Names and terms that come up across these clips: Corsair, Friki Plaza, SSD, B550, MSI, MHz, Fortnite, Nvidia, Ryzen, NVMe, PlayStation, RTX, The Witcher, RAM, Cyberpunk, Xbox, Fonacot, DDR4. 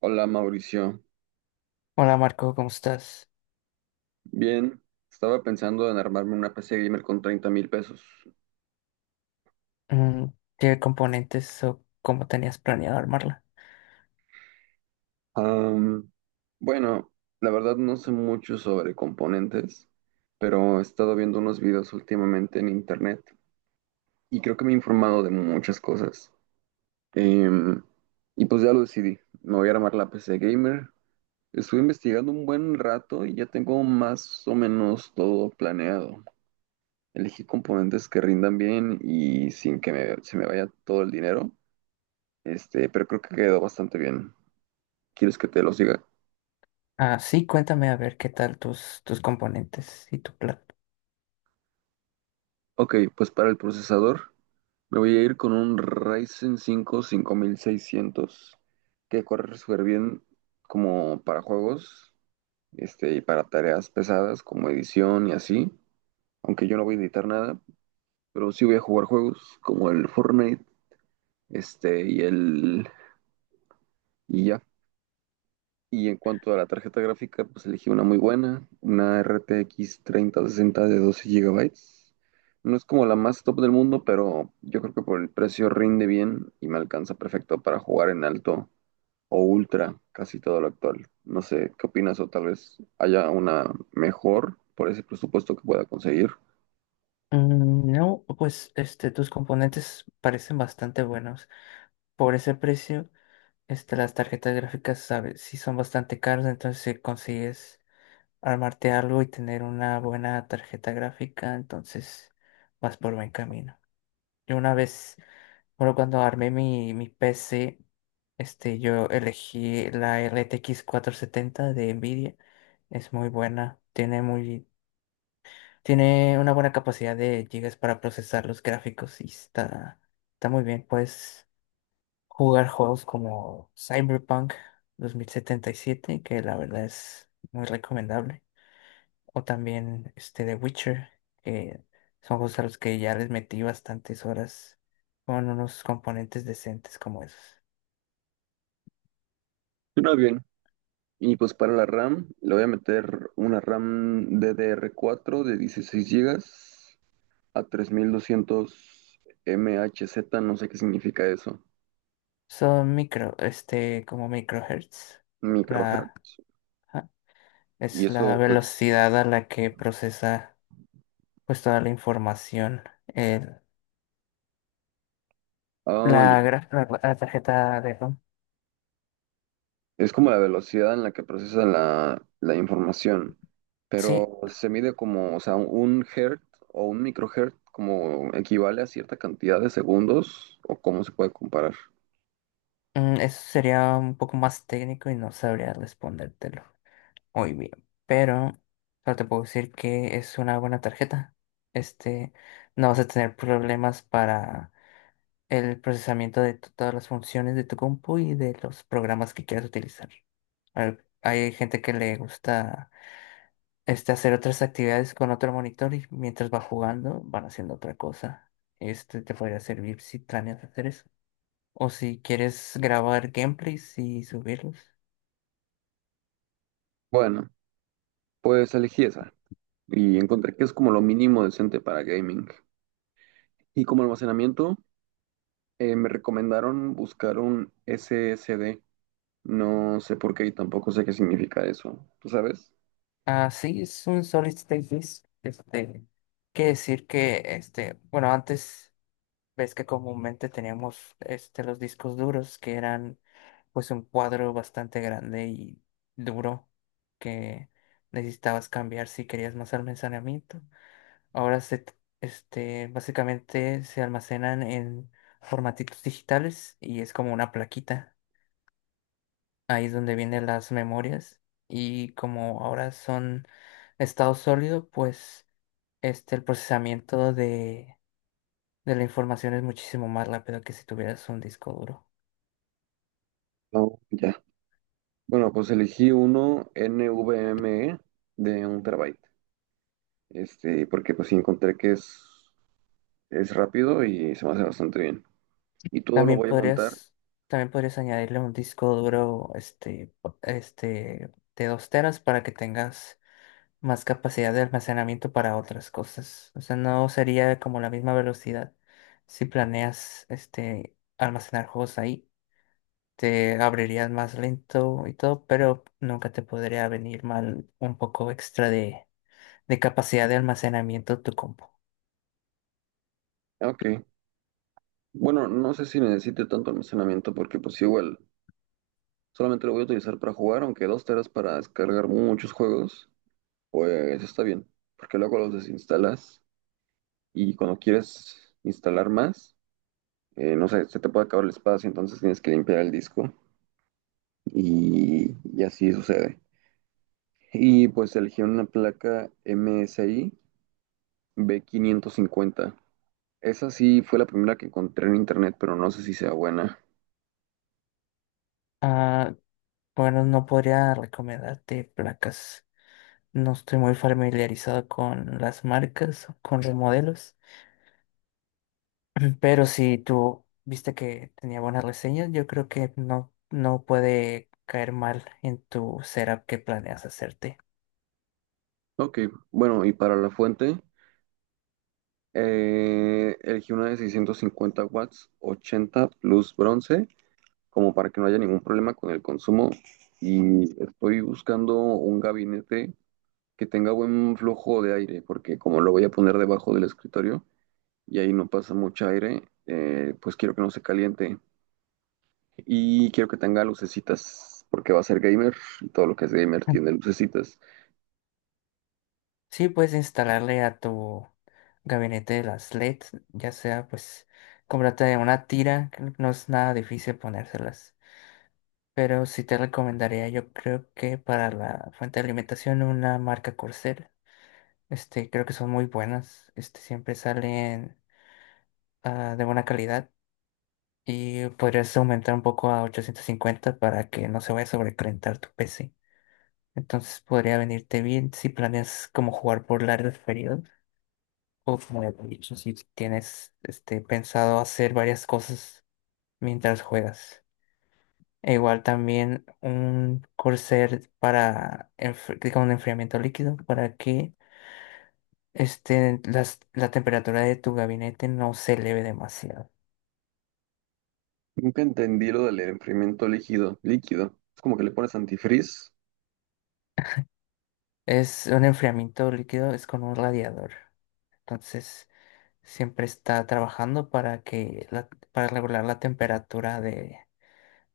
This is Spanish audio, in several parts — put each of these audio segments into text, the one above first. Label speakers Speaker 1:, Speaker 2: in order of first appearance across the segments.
Speaker 1: Hola Mauricio,
Speaker 2: Hola Marco, ¿cómo estás?
Speaker 1: bien, estaba pensando en armarme una PC gamer con 30,000 pesos.
Speaker 2: Mm, ¿Qué componentes o cómo tenías planeado armarla?
Speaker 1: Am, bueno, la verdad no sé mucho sobre componentes, pero he estado viendo unos videos últimamente en internet y creo que me he informado de muchas cosas. Em, y pues ya lo decidí, me voy a armar la PC gamer. Estuve investigando un buen rato y ya tengo más o menos todo planeado. Elegí componentes que rindan bien y sin que se me vaya todo el dinero. Pero creo que quedó bastante bien. ¿Quieres que te los diga?
Speaker 2: Ah, sí, cuéntame a ver qué tal tus componentes y tu plan.
Speaker 1: Ok, pues para el procesador me voy a ir con un Ryzen 5 5600, que corre súper bien como para juegos, y para tareas pesadas como edición y así. Aunque yo no voy a editar nada, pero sí voy a jugar juegos como el Fortnite, este, y el y ya. Y en cuanto a la tarjeta gráfica, pues elegí una muy buena, una RTX 3060 de 12 gigabytes. No es como la más top del mundo, pero yo creo que por el precio rinde bien y me alcanza perfecto para jugar en alto o ultra casi todo lo actual. No sé, ¿qué opinas? O tal vez haya una mejor por ese presupuesto que pueda conseguir.
Speaker 2: No, pues tus componentes parecen bastante buenos. Por ese precio, las tarjetas gráficas, sabes, sí son bastante caras, entonces si consigues armarte algo y tener una buena tarjeta gráfica, entonces vas por buen camino. Yo una vez Bueno, cuando armé mi PC, yo elegí la RTX 70 de Nvidia. Es muy buena, tiene una buena capacidad de gigas para procesar los gráficos y está muy bien. Puedes jugar juegos como Cyberpunk 2077, que la verdad es muy recomendable. O también The Witcher, que son juegos a los que ya les metí bastantes horas con unos componentes decentes como esos.
Speaker 1: Suena bien. Y pues para la RAM, le voy a meter una RAM DDR4 de 16 gigas a 3200 MHz, no sé qué significa eso.
Speaker 2: Son como microhertz. La,
Speaker 1: Microhertz.
Speaker 2: ajá,
Speaker 1: Y
Speaker 2: es la
Speaker 1: eso, pues,
Speaker 2: velocidad a la que procesa pues toda la información. el-
Speaker 1: ah, ya,
Speaker 2: la tarjeta de RAM.
Speaker 1: es como la velocidad en la que procesa la información.
Speaker 2: Sí,
Speaker 1: Pero se mide como, o sea, un hertz o un microhertz como equivale a cierta cantidad de segundos o cómo se puede comparar.
Speaker 2: eso sería un poco más técnico y no sabría respondértelo muy bien. Pero solo te puedo decir que es una buena tarjeta. Este, no vas a tener problemas para el procesamiento de todas las funciones de tu compu y de los programas que quieras utilizar. Hay gente que le gusta hacer otras actividades con otro monitor y mientras va jugando van haciendo otra cosa. Este te podría servir si planeas hacer eso. O si quieres grabar gameplays y subirlos.
Speaker 1: Bueno, pues elegí esa y encontré que es como lo mínimo decente para gaming. Y como almacenamiento, me recomendaron buscar un SSD. No sé por qué y tampoco sé qué significa eso. ¿Tú sabes?
Speaker 2: Ah, sí, es un solid state disk. Quiere decir que, bueno, antes ves que comúnmente teníamos los discos duros, que eran pues un cuadro bastante grande y duro que necesitabas cambiar si querías más almacenamiento. Ahora básicamente se almacenan en formatitos digitales y es como una plaquita. Ahí es donde vienen las memorias y como ahora son estado sólido, pues el procesamiento de la información es muchísimo más rápido que si tuvieras un disco duro.
Speaker 1: No, ya. Bueno, pues elegí uno NVMe de un terabyte. Porque pues sí encontré que es rápido y se me hace bastante bien. Y todo lo
Speaker 2: También
Speaker 1: voy a montar.
Speaker 2: podrías, también podrías añadirle un disco duro de 2 teras para que tengas más capacidad de almacenamiento para otras cosas. O sea, no sería como la misma velocidad. Si planeas almacenar juegos ahí, te abrirías más lento y todo, pero nunca te podría venir mal un poco extra de capacidad de almacenamiento tu compu.
Speaker 1: Ah, ok. Bueno, no sé si necesite tanto almacenamiento porque pues igual solamente lo voy a utilizar para jugar, aunque 2 teras para descargar muchos juegos, pues está bien. Porque luego los desinstalas y cuando quieres instalar más, no sé, se te puede acabar el espacio, entonces tienes que limpiar el disco y así sucede. Y pues elegí una placa MSI B550. Esa sí fue la primera que encontré en internet, pero no sé si sea buena.
Speaker 2: Ah, bueno, no podría recomendarte placas. No estoy muy familiarizado con las marcas, con los modelos, pero si tú viste que tenía buenas reseñas, yo creo que no puede caer mal en tu setup que planeas hacerte.
Speaker 1: Ok, bueno, y para la fuente, elegí una de 650 watts, 80 plus bronce, como para que no haya ningún problema con el consumo. Y estoy buscando un gabinete que tenga buen flujo de aire, porque como lo voy a poner debajo del escritorio y ahí no pasa mucho aire, pues quiero que no se caliente y quiero que tenga lucecitas, porque va a ser gamer y todo lo que es gamer
Speaker 2: Mm.
Speaker 1: tiene lucecitas.
Speaker 2: Sí, puedes instalarle a tu gabinete las LEDs, ya sea pues cómprate una tira, que no es nada difícil ponérselas. Pero sí te recomendaría, yo creo que para la fuente de alimentación, una marca Corsair. Creo que son muy buenas. Siempre salen de buena calidad. Y podrías aumentar un poco a 850 para que no se vaya a sobrecalentar tu PC. Entonces podría venirte bien si planeas como jugar por largos periodos. O como ya te he dicho, si tienes pensado hacer varias cosas mientras juegas. E igual también un Corsair para con enfriamiento líquido, para que la temperatura de tu gabinete no se eleve demasiado.
Speaker 1: Nunca entendí lo del enfriamiento líquido, líquido. Es como que le pones antifreeze.
Speaker 2: Es un enfriamiento líquido, es con un radiador. Entonces, siempre está trabajando para que para regular la temperatura de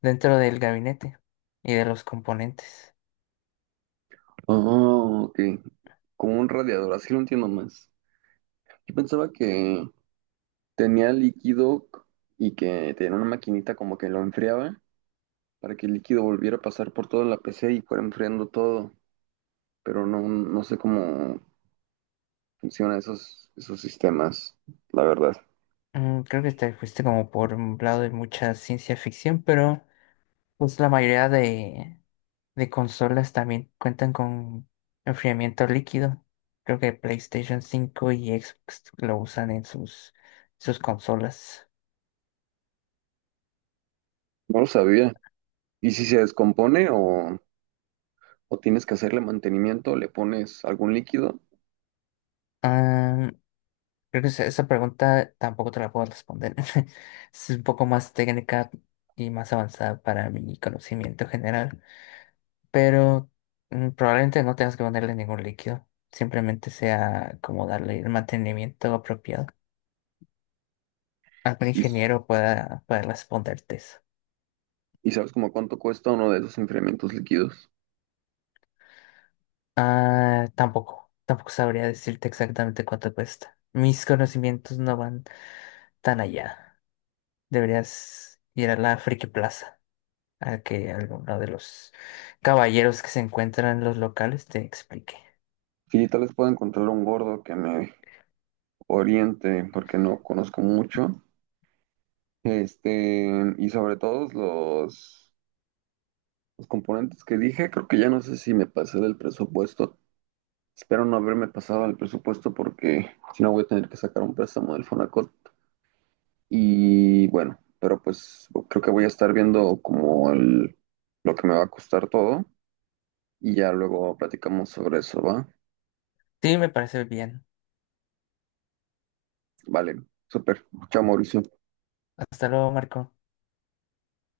Speaker 2: dentro del gabinete y de los componentes.
Speaker 1: Oh, ok. Como un radiador, así lo entiendo más. Yo pensaba que tenía líquido y que tenía una maquinita como que lo enfriaba para que el líquido volviera a pasar por toda la PC y fuera enfriando todo, pero no, no sé cómo funcionan esos sistemas, la verdad.
Speaker 2: Creo que te fuiste como por un lado de mucha ciencia ficción, pero pues la mayoría de consolas también cuentan con enfriamiento líquido. Creo que PlayStation 5 y Xbox lo usan en sus consolas.
Speaker 1: No lo sabía. ¿Y si se descompone o tienes que hacerle mantenimiento, le pones algún líquido
Speaker 2: Ah, creo que esa pregunta tampoco te la puedo responder. Es un poco más técnica y más avanzada para mi conocimiento general. Pero probablemente no tengas que ponerle ningún líquido. Simplemente sea como darle el mantenimiento apropiado. Algún
Speaker 1: y, s-
Speaker 2: ingeniero pueda responderte eso.
Speaker 1: y sabes como cuánto cuesta uno de esos enfriamientos líquidos?
Speaker 2: Ah, tampoco sabría decirte exactamente cuánto cuesta. Mis conocimientos no van tan allá. Deberías ir a la Friki Plaza, a que alguno de los caballeros que se encuentran en los locales te explique.
Speaker 1: Sí, tal vez pueda encontrar un gordo que me oriente porque no conozco mucho. Este, y sobre todos los componentes que dije, creo que ya no sé si me pasé del presupuesto. Espero no haberme pasado al presupuesto porque si no voy a tener que sacar un préstamo del Fonacot. Y bueno, pero pues creo que voy a estar viendo como lo que me va a costar todo, y ya luego platicamos sobre eso, ¿va?
Speaker 2: Sí, me parece bien.
Speaker 1: Vale, súper. Chao, Mauricio.
Speaker 2: Hasta luego, Marco.